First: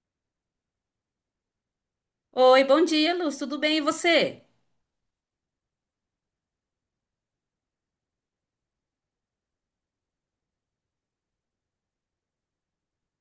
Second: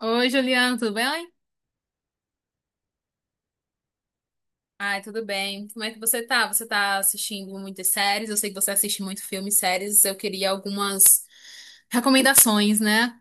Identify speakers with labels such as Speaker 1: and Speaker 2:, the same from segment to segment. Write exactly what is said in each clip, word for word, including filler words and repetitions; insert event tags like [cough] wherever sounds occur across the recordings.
Speaker 1: Oi, Juliana, tudo bem?
Speaker 2: Oi, bom dia, Luz. Tudo bem e você?
Speaker 1: Ai, tudo bem. Como é que você tá? Você tá assistindo muitas séries? Eu sei que você assiste muito filme e séries. Eu queria algumas recomendações, né?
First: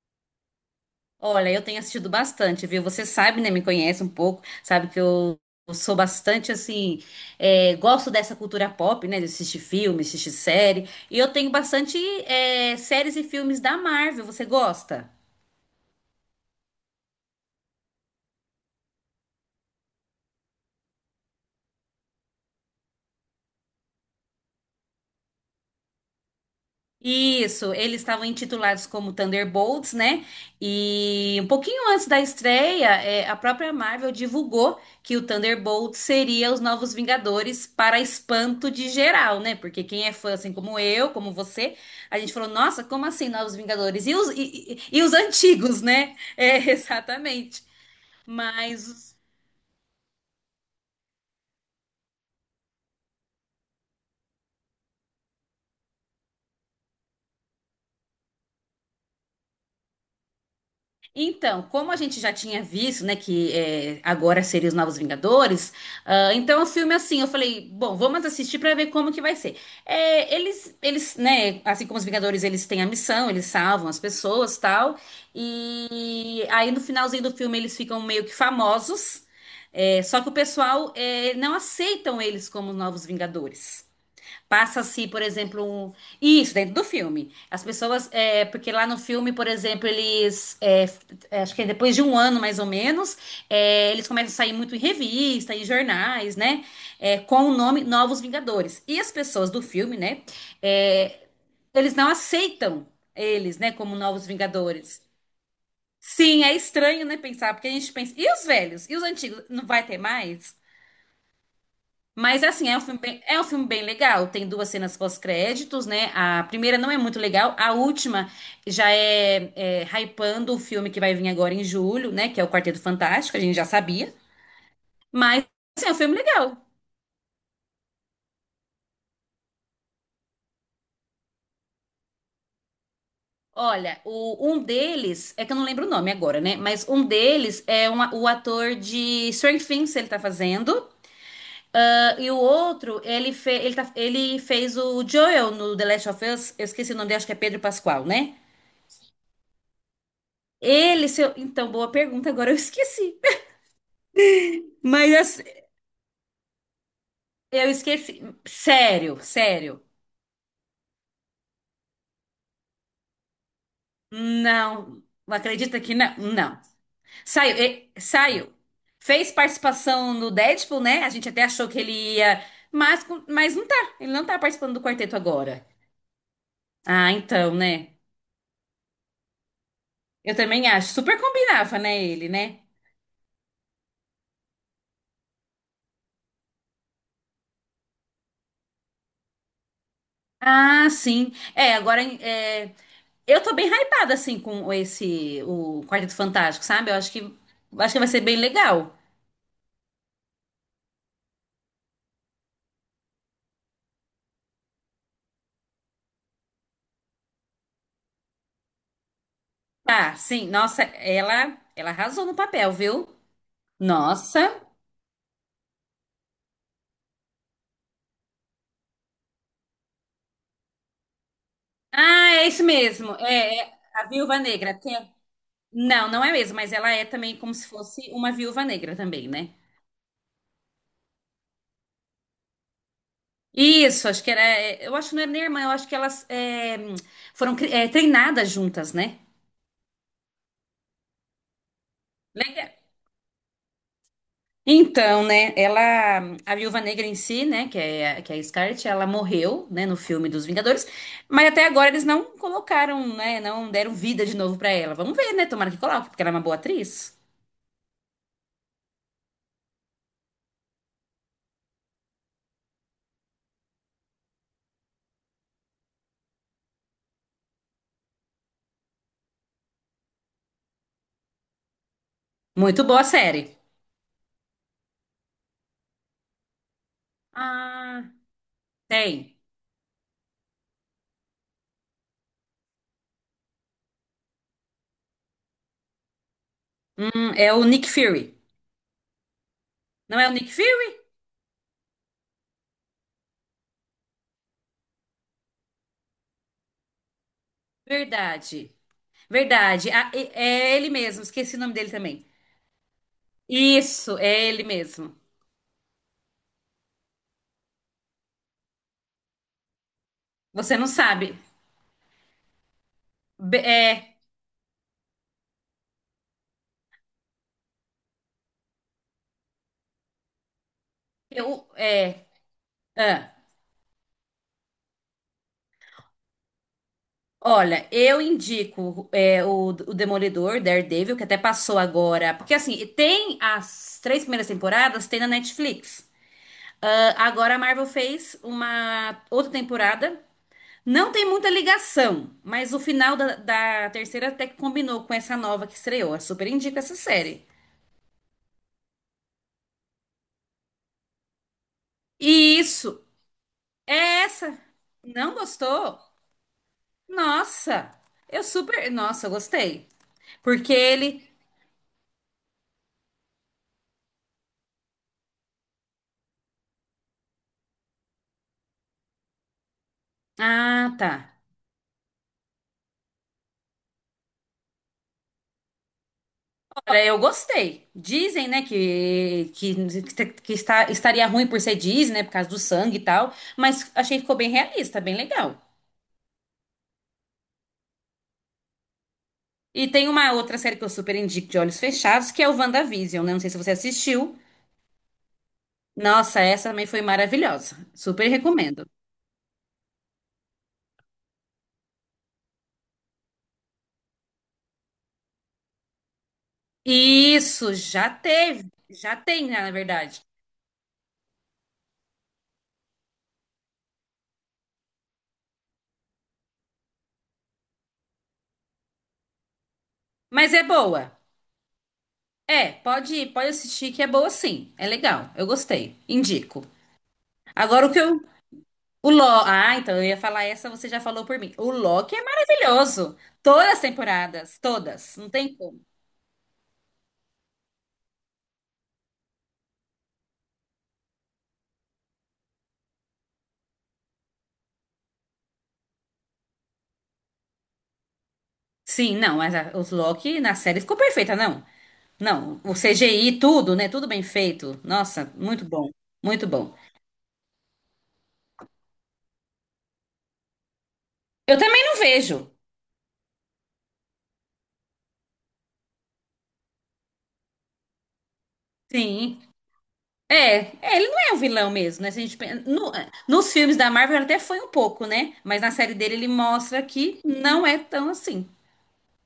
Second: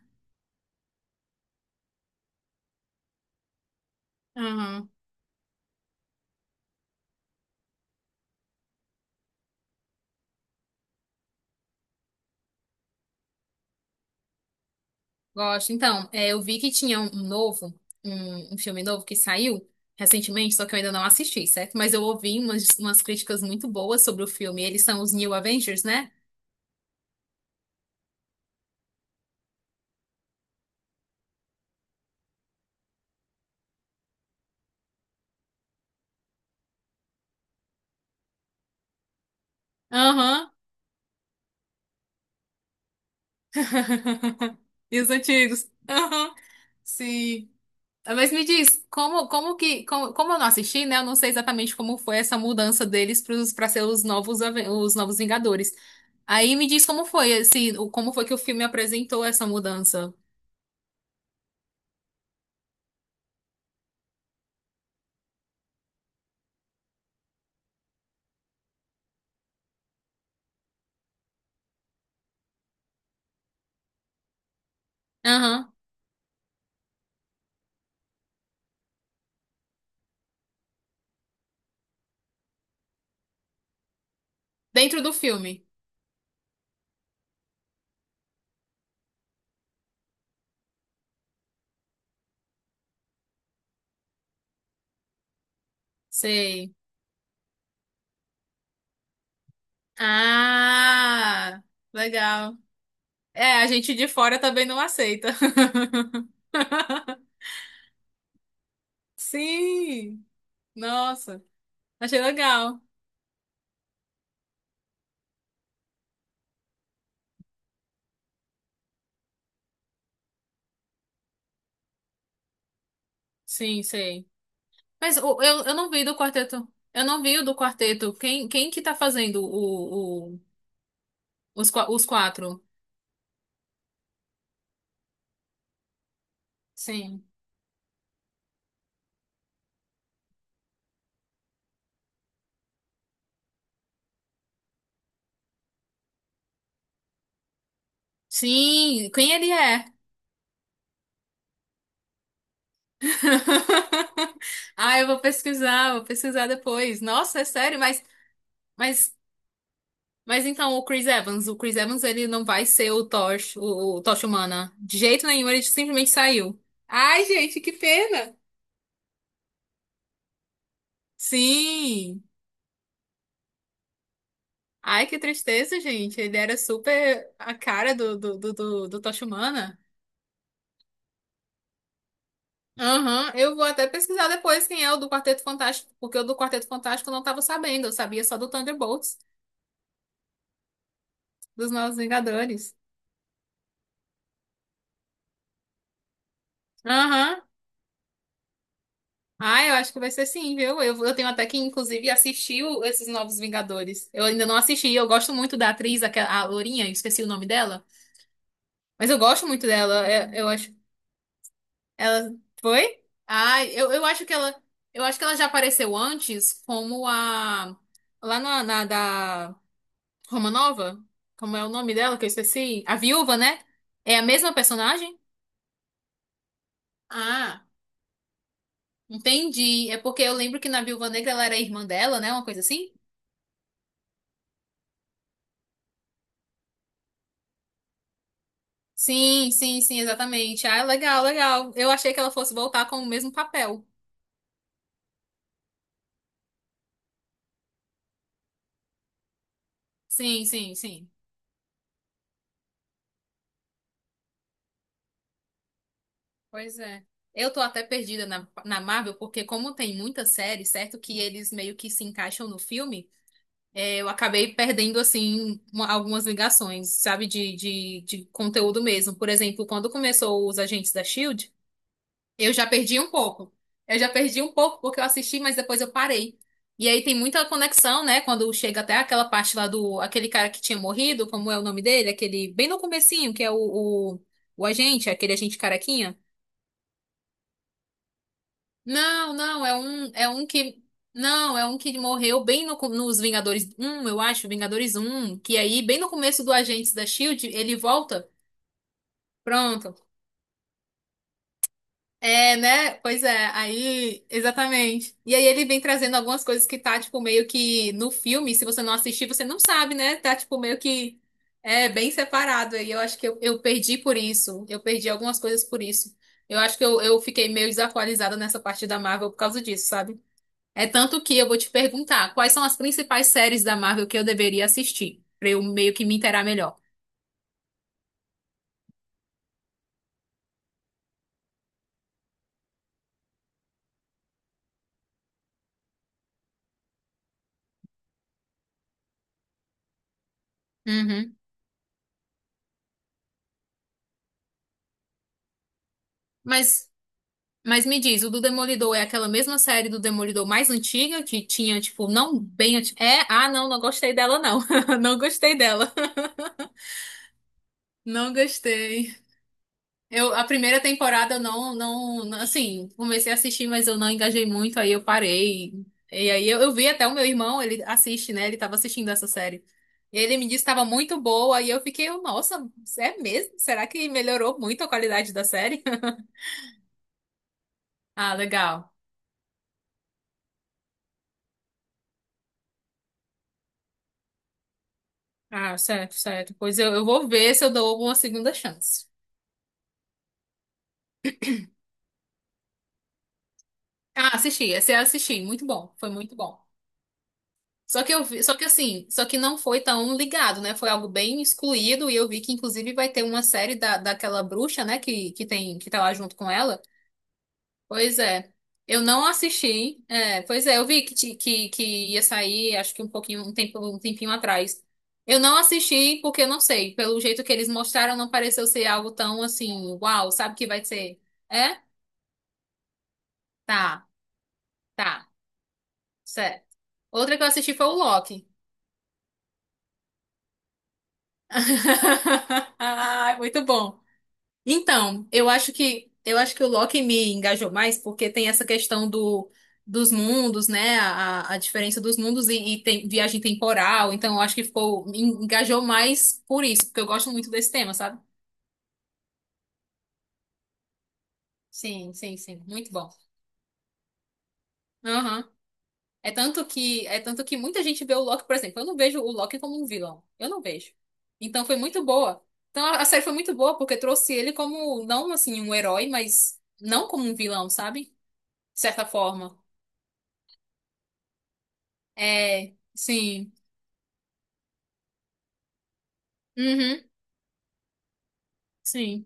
Speaker 2: Olha, eu tenho assistido bastante, viu? Você sabe, né? Me conhece um pouco, sabe
Speaker 1: Aham,
Speaker 2: que eu eu sou bastante assim, é, gosto dessa cultura pop, né? De assistir filme, assistir série. E eu tenho bastante é, séries e filmes da Marvel. Você gosta?
Speaker 1: gosto. Então, é, eu vi que tinha um um novo, um, um filme novo que saiu recentemente, só que eu ainda não assisti, certo? Mas eu ouvi umas, umas críticas muito boas sobre o filme. Eles são os New Avengers, né?
Speaker 2: Isso, eles estavam intitulados como Thunderbolts, né? E um pouquinho antes da estreia, é, a própria Marvel divulgou que o Thunderbolts seria os novos Vingadores para espanto de geral, né? Porque quem é fã,
Speaker 1: Aham.
Speaker 2: assim como eu, como você, a gente falou, nossa, como assim novos Vingadores? E os,
Speaker 1: [laughs]
Speaker 2: e, e-
Speaker 1: E
Speaker 2: e
Speaker 1: os
Speaker 2: os
Speaker 1: antigos?
Speaker 2: antigos, né?
Speaker 1: Aham.
Speaker 2: É, [laughs]
Speaker 1: Sim.
Speaker 2: exatamente.
Speaker 1: Ah, mas me diz,
Speaker 2: Mas
Speaker 1: como, como que, como, como eu não assisti, né? Eu não sei exatamente como foi essa mudança deles para ser os novos, Aven- os novos Vingadores. Aí me diz como foi, esse, o- como foi que o filme apresentou essa mudança.
Speaker 2: Então, como a gente já tinha visto, né, que é, agora seria os Novos Vingadores, ah, então o filme é assim, eu falei, bom, vamos assistir pra ver como que vai ser. É, eles, eles, né, assim como os Vingadores, eles têm a missão, eles salvam as pessoas, tal.
Speaker 1: Aham.
Speaker 2: E aí no finalzinho do filme eles ficam meio que famosos, é, só que o pessoal é, não aceitam eles como os Novos Vingadores.
Speaker 1: Dentro
Speaker 2: Passa-se,
Speaker 1: do
Speaker 2: por exemplo,
Speaker 1: filme.
Speaker 2: um isso dentro do filme. As pessoas, é, porque lá no filme, por exemplo, eles, é, f- é, acho que é depois de um ano mais ou menos, é, eles começam a sair muito em revista, em jornais, né?
Speaker 1: Sei.
Speaker 2: É, com o nome Novos Vingadores. E as pessoas do filme, né? é,
Speaker 1: Ah,
Speaker 2: eles não
Speaker 1: legal.
Speaker 2: aceitam
Speaker 1: É,
Speaker 2: eles,
Speaker 1: a
Speaker 2: né?
Speaker 1: gente
Speaker 2: Como
Speaker 1: de
Speaker 2: Novos
Speaker 1: fora também não
Speaker 2: Vingadores.
Speaker 1: aceita. [laughs]
Speaker 2: Sim, é estranho, né? Pensar, porque a gente pensa, e os velhos? E os antigos? Não vai ter
Speaker 1: Sim.
Speaker 2: mais?
Speaker 1: Nossa, achei
Speaker 2: Mas assim, é
Speaker 1: legal.
Speaker 2: um filme bem, é um filme bem legal. Tem duas cenas pós-créditos, né? A primeira não é muito legal, a última já é, é hypando o filme que vai vir agora em julho, né? Que é o Quarteto Fantástico, a gente já
Speaker 1: Sim,
Speaker 2: sabia.
Speaker 1: sei. Mas o-
Speaker 2: Mas
Speaker 1: eu, eu
Speaker 2: assim,
Speaker 1: não
Speaker 2: é um
Speaker 1: vi do
Speaker 2: filme legal.
Speaker 1: quarteto. Eu não vi o do quarteto. Quem, quem que tá fazendo o, os, qua- os quatro.
Speaker 2: Olha, o, um deles, é que eu não lembro o nome agora, né? Mas um
Speaker 1: Sim.
Speaker 2: deles é um a- o ator de Stranger Things, ele tá fazendo. Ah, e o outro, ele, fe, ele, tá- ele fez o Joel no The Last of Us. Eu esqueci o nome dele, acho que é Pedro Pascal, né?
Speaker 1: Sim, quem ele é?
Speaker 2: Ele, seu. Então, boa pergunta, agora eu esqueci.
Speaker 1: [laughs] Ah, eu
Speaker 2: Mas
Speaker 1: vou
Speaker 2: assim,
Speaker 1: pesquisar, vou pesquisar depois. Nossa, é
Speaker 2: eu
Speaker 1: sério, mas,
Speaker 2: esqueci.
Speaker 1: mas,
Speaker 2: Sério, sério.
Speaker 1: mas então o Chris Evans, o Chris Evans, ele não vai ser o Tosh, o, o Tocha Humana. De
Speaker 2: Não.
Speaker 1: jeito nenhum, ele
Speaker 2: Acredita que
Speaker 1: simplesmente
Speaker 2: não?
Speaker 1: saiu.
Speaker 2: Não.
Speaker 1: Ai,
Speaker 2: Saiu,
Speaker 1: gente, que
Speaker 2: e-
Speaker 1: pena.
Speaker 2: saiu. Fez participação no Deadpool, né? A gente até achou que ele
Speaker 1: Sim!
Speaker 2: ia. Mas, com- mas não tá. Ele não tá participando do
Speaker 1: Ai,
Speaker 2: quarteto
Speaker 1: que
Speaker 2: agora.
Speaker 1: tristeza, gente. Ele era
Speaker 2: Ah,
Speaker 1: super a
Speaker 2: então,
Speaker 1: cara
Speaker 2: né?
Speaker 1: do, do, do, do, do Tocha Humana.
Speaker 2: Eu também acho. Super combinava, né, ele, né?
Speaker 1: Aham, eu vou até pesquisar depois quem é o do Quarteto Fantástico, porque o do Quarteto Fantástico eu não estava sabendo, eu sabia só do Thunderbolts,
Speaker 2: Ah, sim.
Speaker 1: dos
Speaker 2: É,
Speaker 1: Novos
Speaker 2: agora é,
Speaker 1: Vingadores.
Speaker 2: eu tô bem hypada assim com esse o Quarteto Fantástico, sabe? Eu acho que
Speaker 1: Aham,
Speaker 2: acho que vai ser bem legal.
Speaker 1: ah, eu acho que vai ser sim, viu? Eu, eu tenho até que, inclusive, assistir o- esses Novos Vingadores. Eu ainda não assisti, eu gosto muito da atriz, aquela, a Lourinha, eu esqueci o nome dela, mas eu gosto muito dela,
Speaker 2: Tá,
Speaker 1: é- eu,
Speaker 2: sim.
Speaker 1: acho.
Speaker 2: Nossa, ela ela arrasou
Speaker 1: Ela
Speaker 2: no papel,
Speaker 1: foi?
Speaker 2: viu?
Speaker 1: ah eu, eu acho que ela,
Speaker 2: Nossa.
Speaker 1: eu acho que ela já apareceu antes como a. Lá na, na da. Romanova? Como é o nome dela que eu
Speaker 2: Ah, é isso
Speaker 1: esqueci? A
Speaker 2: mesmo.
Speaker 1: viúva,
Speaker 2: É,
Speaker 1: né?
Speaker 2: é a
Speaker 1: É a
Speaker 2: Viúva
Speaker 1: mesma
Speaker 2: Negra. Tem-
Speaker 1: personagem?
Speaker 2: não, não é mesmo, mas ela é também como se
Speaker 1: Ah,
Speaker 2: fosse uma Viúva Negra também, né?
Speaker 1: entendi. É porque eu lembro que na Viúva Negra ela era irmã dela, né? Uma coisa assim?
Speaker 2: Isso, acho que era. é, Eu acho que não era nem irmã, eu acho que elas é, foram cri- é, treinadas juntas, né?
Speaker 1: Sim, sim, sim, exatamente. Ah, legal, legal. Eu achei que ela fosse voltar com o mesmo papel.
Speaker 2: Então, né, ela, a Viúva Negra em si, né, que é, a- que é a Scarlett, ela morreu, né, no filme
Speaker 1: Sim,
Speaker 2: dos
Speaker 1: sim,
Speaker 2: Vingadores,
Speaker 1: sim.
Speaker 2: mas até agora eles não colocaram, né, não deram vida de novo pra ela. Vamos ver, né, tomara que coloque, porque ela é uma boa
Speaker 1: Pois é.
Speaker 2: atriz.
Speaker 1: Eu tô até perdida na, na Marvel, porque como tem muita série, certo? Que eles meio que se encaixam no filme. É, eu acabei perdendo, assim, uma- algumas ligações, sabe, de, de, de conteúdo mesmo. Por exemplo, quando começou os Agentes da Shield, eu já
Speaker 2: Muito
Speaker 1: perdi
Speaker 2: boa a
Speaker 1: um pouco.
Speaker 2: série.
Speaker 1: Eu já perdi um pouco porque eu assisti, mas depois eu parei. E aí tem muita conexão,
Speaker 2: Ah,
Speaker 1: né? Quando chega até aquela
Speaker 2: tem.
Speaker 1: parte lá do, aquele cara que tinha morrido, como é o nome dele? Aquele, bem no comecinho, que é o, o, o agente, aquele agente carequinha.
Speaker 2: Hum, é o Nick Fury.
Speaker 1: Não, não, é um,
Speaker 2: Não é
Speaker 1: é
Speaker 2: o
Speaker 1: um
Speaker 2: Nick
Speaker 1: que.
Speaker 2: Fury?
Speaker 1: Não, é um que morreu bem no co- nos Vingadores um, eu acho, Vingadores um, que aí, bem no começo do Agentes da Shield, ele volta.
Speaker 2: Verdade. Verdade.
Speaker 1: Pronto.
Speaker 2: Ah, e- é ele mesmo, esqueci o nome dele também.
Speaker 1: É, né? Pois é,
Speaker 2: Isso,
Speaker 1: aí,
Speaker 2: é ele mesmo.
Speaker 1: exatamente. E aí ele vem trazendo algumas coisas que tá, tipo, meio que no filme, se você não assistir, você não sabe, né? Tá, tipo,
Speaker 2: Você
Speaker 1: meio
Speaker 2: não
Speaker 1: que
Speaker 2: sabe.
Speaker 1: é bem separado. E eu acho que eu,
Speaker 2: Be-
Speaker 1: eu perdi por
Speaker 2: é,
Speaker 1: isso. Eu perdi algumas coisas por isso. Eu acho que eu, eu fiquei meio desatualizada nessa parte da Marvel por causa disso, sabe? É tanto que eu vou
Speaker 2: eu,
Speaker 1: te
Speaker 2: é,
Speaker 1: perguntar quais são as principais
Speaker 2: ah.
Speaker 1: séries da Marvel que eu deveria assistir, pra eu meio que me inteirar melhor.
Speaker 2: Olha, eu indico é, o, o Demolidor, Daredevil, que até passou agora. Porque assim, tem as três primeiras temporadas, tem na Netflix. Ah, agora a Marvel fez uma outra temporada. Não tem
Speaker 1: Uhum.
Speaker 2: muita ligação, mas o final da, da terceira até que combinou com essa nova que estreou. Eu super indico
Speaker 1: Mas,
Speaker 2: essa série.
Speaker 1: mas me diz, o do Demolidor é aquela mesma série do Demolidor mais antiga que tinha, tipo, não
Speaker 2: E
Speaker 1: bem antiga.
Speaker 2: isso,
Speaker 1: É, ah, não, não gostei
Speaker 2: é
Speaker 1: dela,
Speaker 2: essa.
Speaker 1: não. [laughs] Não
Speaker 2: Não
Speaker 1: gostei dela.
Speaker 2: gostou?
Speaker 1: [laughs]
Speaker 2: Nossa,
Speaker 1: Não
Speaker 2: eu super.
Speaker 1: gostei.
Speaker 2: Nossa, eu gostei.
Speaker 1: Eu, a
Speaker 2: Porque
Speaker 1: primeira
Speaker 2: ele.
Speaker 1: temporada eu não, não, não- assim, comecei a assistir, mas eu não engajei muito, aí eu parei. E aí eu, eu vi até o meu irmão, ele assiste, né? Ele tava assistindo essa série. Ele me disse que estava
Speaker 2: Ah, tá.
Speaker 1: muito boa, e eu fiquei, nossa, é mesmo? Será que melhorou muito a qualidade da série? [laughs]
Speaker 2: Cara, eu gostei.
Speaker 1: Ah,
Speaker 2: Dizem, né,
Speaker 1: legal.
Speaker 2: que, que, que está, estaria ruim por ser Disney, né, por causa do sangue e tal, mas achei que ficou bem realista, bem legal.
Speaker 1: Ah, certo, certo. Pois eu, eu vou ver se eu dou uma segunda chance.
Speaker 2: E tem uma outra série que eu super indico de olhos fechados, que é o WandaVision, né? Não sei se você
Speaker 1: Ah,
Speaker 2: assistiu.
Speaker 1: assisti, esse eu assisti, muito bom, foi muito
Speaker 2: Nossa,
Speaker 1: bom.
Speaker 2: essa também foi maravilhosa.
Speaker 1: Só que eu
Speaker 2: Super
Speaker 1: vi, só que
Speaker 2: recomendo.
Speaker 1: assim, só que não foi tão ligado, né? Foi algo bem excluído e eu vi que inclusive vai ter uma série da, daquela bruxa, né, que, que tem que tá lá junto com ela.
Speaker 2: Isso, já
Speaker 1: Pois é.
Speaker 2: teve.
Speaker 1: Eu
Speaker 2: Já
Speaker 1: não
Speaker 2: tem, né, na
Speaker 1: assisti.
Speaker 2: verdade.
Speaker 1: É, pois é, eu vi que, ti- que, que ia sair, acho que um pouquinho, um tempo, um tempinho atrás. Eu não assisti porque eu não sei, pelo jeito que eles mostraram não pareceu ser algo tão assim, uau,
Speaker 2: Mas
Speaker 1: sabe
Speaker 2: é
Speaker 1: que vai
Speaker 2: boa.
Speaker 1: ser? É?
Speaker 2: É, pode, pode assistir que
Speaker 1: Tá,
Speaker 2: é boa sim. É
Speaker 1: tá.
Speaker 2: legal. Eu gostei. Indico.
Speaker 1: Certo. Outra que eu assisti foi
Speaker 2: Agora
Speaker 1: o
Speaker 2: o que eu
Speaker 1: Loki.
Speaker 2: O Loki. Ah, então eu ia falar essa, você já falou por mim. O Loki é
Speaker 1: [laughs]
Speaker 2: maravilhoso.
Speaker 1: Ai, muito
Speaker 2: Todas as
Speaker 1: bom.
Speaker 2: temporadas, todas.
Speaker 1: Então,
Speaker 2: Não
Speaker 1: eu
Speaker 2: tem
Speaker 1: acho
Speaker 2: como.
Speaker 1: que eu acho que o Loki me engajou mais porque tem essa questão do, dos mundos, né? A, a diferença dos mundos e, e tem viagem temporal. Então, eu acho que ficou me engajou mais por isso, porque eu gosto muito desse tema, sabe?
Speaker 2: Sim, não, mas a, os Loki na série ficou perfeita, não.
Speaker 1: Sim, sim,
Speaker 2: Não,
Speaker 1: sim,
Speaker 2: o
Speaker 1: muito bom.
Speaker 2: C G I, tudo, né? Tudo bem feito. Nossa,
Speaker 1: Aham.
Speaker 2: muito bom.
Speaker 1: É
Speaker 2: Muito
Speaker 1: tanto
Speaker 2: bom.
Speaker 1: que é tanto que muita gente vê o Loki, por exemplo, eu não vejo o Loki como um vilão. Eu não vejo.
Speaker 2: Eu
Speaker 1: Então, foi
Speaker 2: também não
Speaker 1: muito boa.
Speaker 2: vejo.
Speaker 1: Então, a a série foi muito boa porque trouxe ele como não assim um herói, mas não como um vilão, sabe? De certa
Speaker 2: Sim.
Speaker 1: forma.
Speaker 2: É, é, ele não é um vilão mesmo, né? Se a gente, pen-
Speaker 1: É,
Speaker 2: no- eh,
Speaker 1: sim.
Speaker 2: nos filmes da Marvel ele até foi um pouco, né? Mas na série dele ele mostra
Speaker 1: Uhum,
Speaker 2: que não é tão assim.
Speaker 1: sim.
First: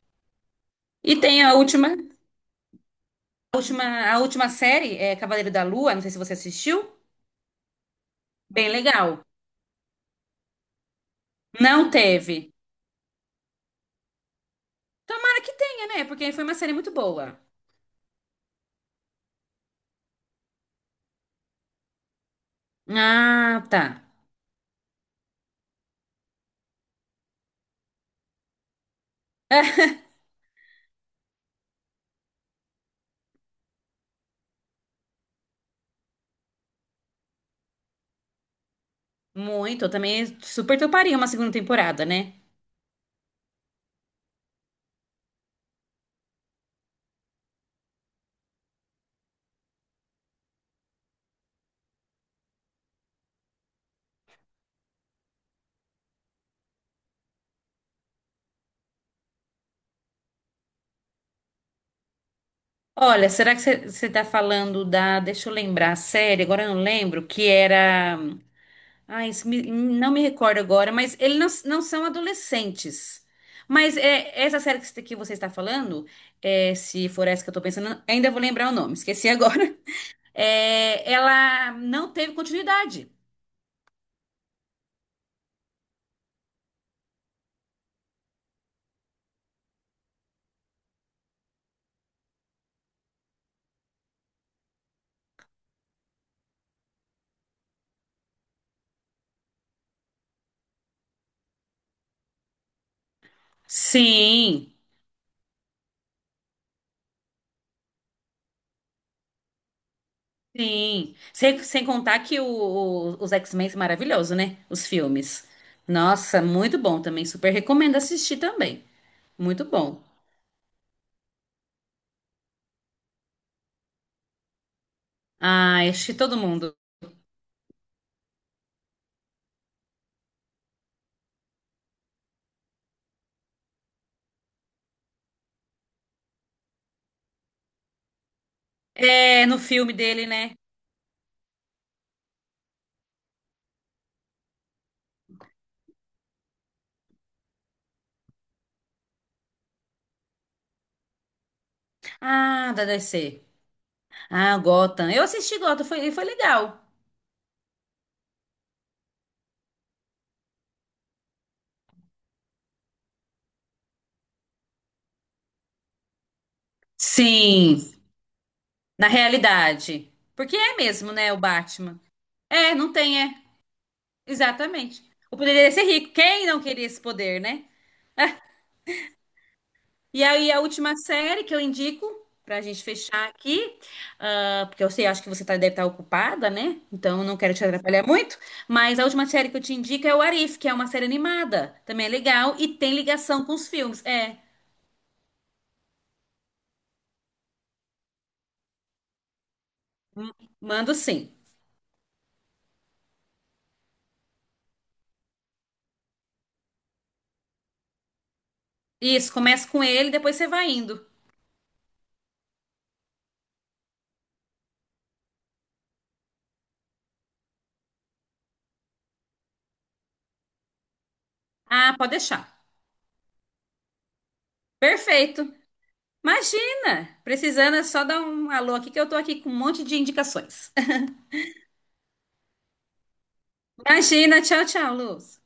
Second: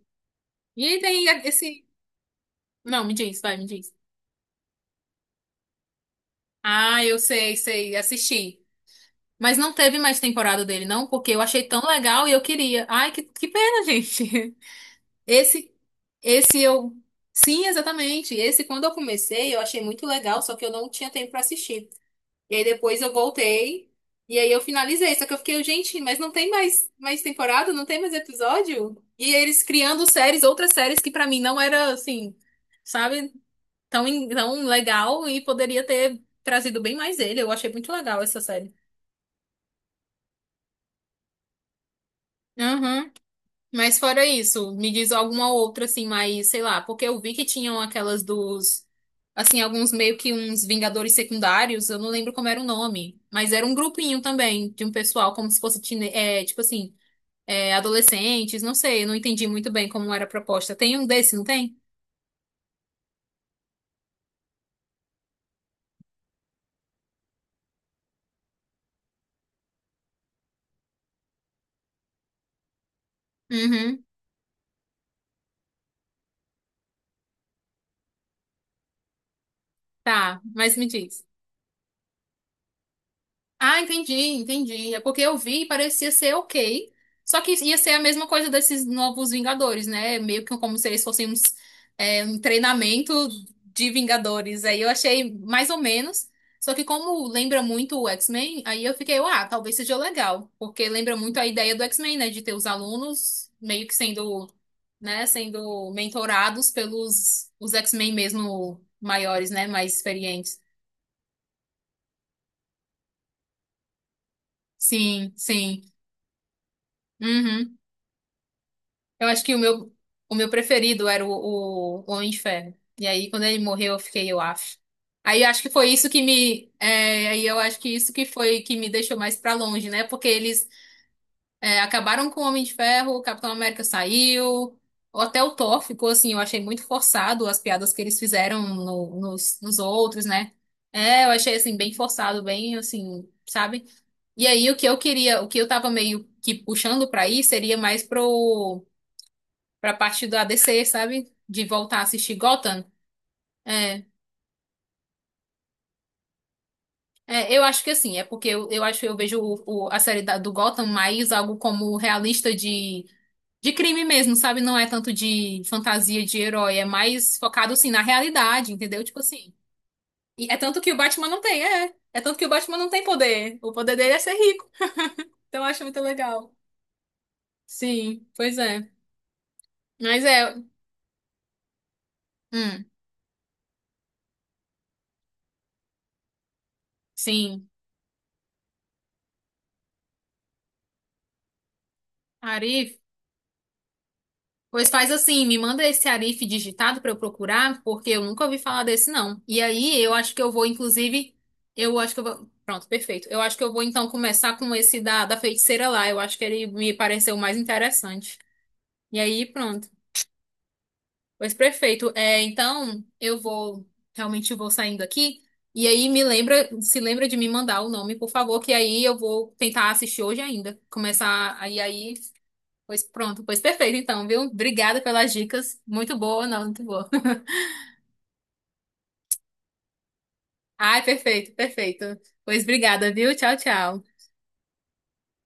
Speaker 1: E aí
Speaker 2: E
Speaker 1: tem
Speaker 2: tem a
Speaker 1: esse.
Speaker 2: última.
Speaker 1: Não, me diz, vai,
Speaker 2: A
Speaker 1: me
Speaker 2: última,
Speaker 1: diz.
Speaker 2: a última série é Cavaleiro da Lua, não sei se você assistiu.
Speaker 1: Ah, eu sei, sei, assisti.
Speaker 2: Bem legal.
Speaker 1: Mas não teve mais temporada dele, não, porque eu achei tão
Speaker 2: Não
Speaker 1: legal e eu
Speaker 2: teve.
Speaker 1: queria. Ai, que, que pena, gente. [laughs]
Speaker 2: Tomara que
Speaker 1: Esse,
Speaker 2: tenha, né? Porque foi uma
Speaker 1: esse
Speaker 2: série muito
Speaker 1: eu.
Speaker 2: boa.
Speaker 1: Sim, exatamente. Esse, quando eu comecei, eu achei muito legal, só que eu não tinha tempo pra assistir. E aí depois eu
Speaker 2: Ah, tá.
Speaker 1: voltei. E aí eu finalizei. Só que eu fiquei, gente, mas não tem mais, mais temporada? Não tem mais episódio? E eles
Speaker 2: [laughs]
Speaker 1: criando séries, outras séries que pra mim não era assim, sabe, tão, en- tão legal e poderia ter trazido bem mais ele. Eu achei muito legal essa série.
Speaker 2: Muito, eu também super toparia uma segunda temporada, né?
Speaker 1: Mas fora isso, me diz alguma outra assim, mais, sei lá, porque eu vi que tinham aquelas dos, assim, alguns meio que uns Vingadores secundários, eu não lembro como era o nome, mas era um grupinho também de um pessoal, como se fosse, tine- é, tipo assim, é, adolescentes, não sei, eu não entendi muito bem como era a proposta. Tem um desse, não tem?
Speaker 2: Olha, será que você tá falando da. Deixa eu lembrar a série, agora eu não lembro, que era. Ai, isso me- não me recordo agora, mas eles não, não são adolescentes. Mas
Speaker 1: Uhum,
Speaker 2: é, essa série que você que você está falando, é, se for essa que eu tô pensando, ainda vou lembrar o nome, esqueci [laughs] agora.
Speaker 1: tá, mas me
Speaker 2: é,
Speaker 1: diz.
Speaker 2: ela não teve continuidade.
Speaker 1: Ah, entendi, entendi. É porque eu vi e parecia ser ok. Só que ia ser a mesma coisa desses novos Vingadores, né? Meio que como se eles fossem uns, é, um treinamento de Vingadores. Aí eu achei mais ou menos. Só que como lembra muito o X-Men, aí eu fiquei, ah, talvez seja legal. Porque lembra muito a ideia do X-Men, né? De ter os alunos meio que sendo,
Speaker 2: Sim,
Speaker 1: né? Sendo mentorados pelos os X-Men mesmo maiores, né? Mais experientes.
Speaker 2: sim. Sem, sem contar que o- o- os X-Men são maravilhosos, né? Os
Speaker 1: Sim,
Speaker 2: filmes.
Speaker 1: sim.
Speaker 2: Nossa, muito bom também. Super
Speaker 1: Uhum.
Speaker 2: recomendo assistir também.
Speaker 1: Eu acho que o
Speaker 2: Muito
Speaker 1: meu,
Speaker 2: bom.
Speaker 1: o meu preferido era o, o Homem de Ferro. E aí, quando ele morreu, eu fiquei, eu acho. Aí eu acho que
Speaker 2: Ah,
Speaker 1: foi isso
Speaker 2: assisti
Speaker 1: que
Speaker 2: todo
Speaker 1: me.
Speaker 2: mundo.
Speaker 1: é, aí eu acho que isso que foi que me deixou mais pra longe, né? Porque eles é, acabaram com o Homem de Ferro, o Capitão América saiu, ou até o Thor ficou assim, eu achei muito forçado as piadas que eles fizeram no-
Speaker 2: É,
Speaker 1: nos,
Speaker 2: no
Speaker 1: nos
Speaker 2: filme
Speaker 1: outros,
Speaker 2: dele,
Speaker 1: né?
Speaker 2: né?
Speaker 1: É, eu achei assim, bem forçado, bem assim, sabe? E aí o que eu queria, o que eu tava meio que puxando pra ir seria mais pro pra parte do a ADC, sabe? De voltar a assistir
Speaker 2: Ah,
Speaker 1: Gotham.
Speaker 2: da D C.
Speaker 1: É,
Speaker 2: Ah, Gotham. Eu assisti Gotham, foi, foi legal.
Speaker 1: é, eu acho que assim, é porque eu, eu acho eu vejo o- o- a série da- do Gotham mais algo como realista de, de crime mesmo, sabe? Não é tanto de fantasia de herói, é mais focado
Speaker 2: Sim,
Speaker 1: assim na realidade, entendeu?
Speaker 2: na
Speaker 1: Tipo assim.
Speaker 2: realidade.
Speaker 1: E
Speaker 2: Porque
Speaker 1: é
Speaker 2: é
Speaker 1: tanto que o
Speaker 2: mesmo,
Speaker 1: Batman
Speaker 2: né, o
Speaker 1: não tem, é.
Speaker 2: Batman.
Speaker 1: É tanto que o
Speaker 2: É,
Speaker 1: Batman não
Speaker 2: não
Speaker 1: tem
Speaker 2: tem, é.
Speaker 1: poder. O poder dele é ser rico.
Speaker 2: Exatamente. O poder
Speaker 1: Então eu
Speaker 2: dele é
Speaker 1: acho
Speaker 2: ser
Speaker 1: muito
Speaker 2: rico. Quem
Speaker 1: legal.
Speaker 2: não queria esse poder, né?
Speaker 1: Sim, pois é. Mas
Speaker 2: E aí,
Speaker 1: é.
Speaker 2: a última série que eu indico, pra gente
Speaker 1: Hum,
Speaker 2: fechar aqui, ah, porque eu sei, acho que você tá, deve estar ocupada, né? Então, eu não quero te
Speaker 1: sim.
Speaker 2: atrapalhar muito. Mas a última série que eu te indico é o Arif, que é uma série animada. Também é legal e tem
Speaker 1: Arif.
Speaker 2: ligação com os filmes. É,
Speaker 1: Pois faz assim, me manda esse Arif digitado para eu procurar, porque eu nunca ouvi falar desse não. E aí, eu acho que eu vou,
Speaker 2: mando sim.
Speaker 1: inclusive, eu acho que eu vou. Pronto, perfeito. Eu acho que eu vou então começar com esse da, da feiticeira lá. Eu acho que ele me pareceu mais interessante. E
Speaker 2: Isso,
Speaker 1: aí,
Speaker 2: começa com
Speaker 1: pronto.
Speaker 2: ele, depois você vai indo.
Speaker 1: Pois perfeito. É, então, eu vou, realmente vou saindo aqui. E aí, me lembra, se lembra de me mandar o nome, por favor, que aí eu vou tentar assistir hoje ainda. Começar, aí
Speaker 2: Ah, pode
Speaker 1: aí
Speaker 2: deixar.
Speaker 1: pois pronto, pois perfeito então, viu? Obrigada pelas
Speaker 2: Perfeito.
Speaker 1: dicas. Muito boa, não, muito
Speaker 2: Imagina!
Speaker 1: boa. [laughs]
Speaker 2: Precisando é só dar um alô aqui, que eu tô aqui com um monte de indicações.
Speaker 1: Ai,
Speaker 2: [laughs]
Speaker 1: perfeito, perfeito. Pois obrigada, viu? Tchau, tchau.
Speaker 2: Imagina, tchau, tchau, Luz.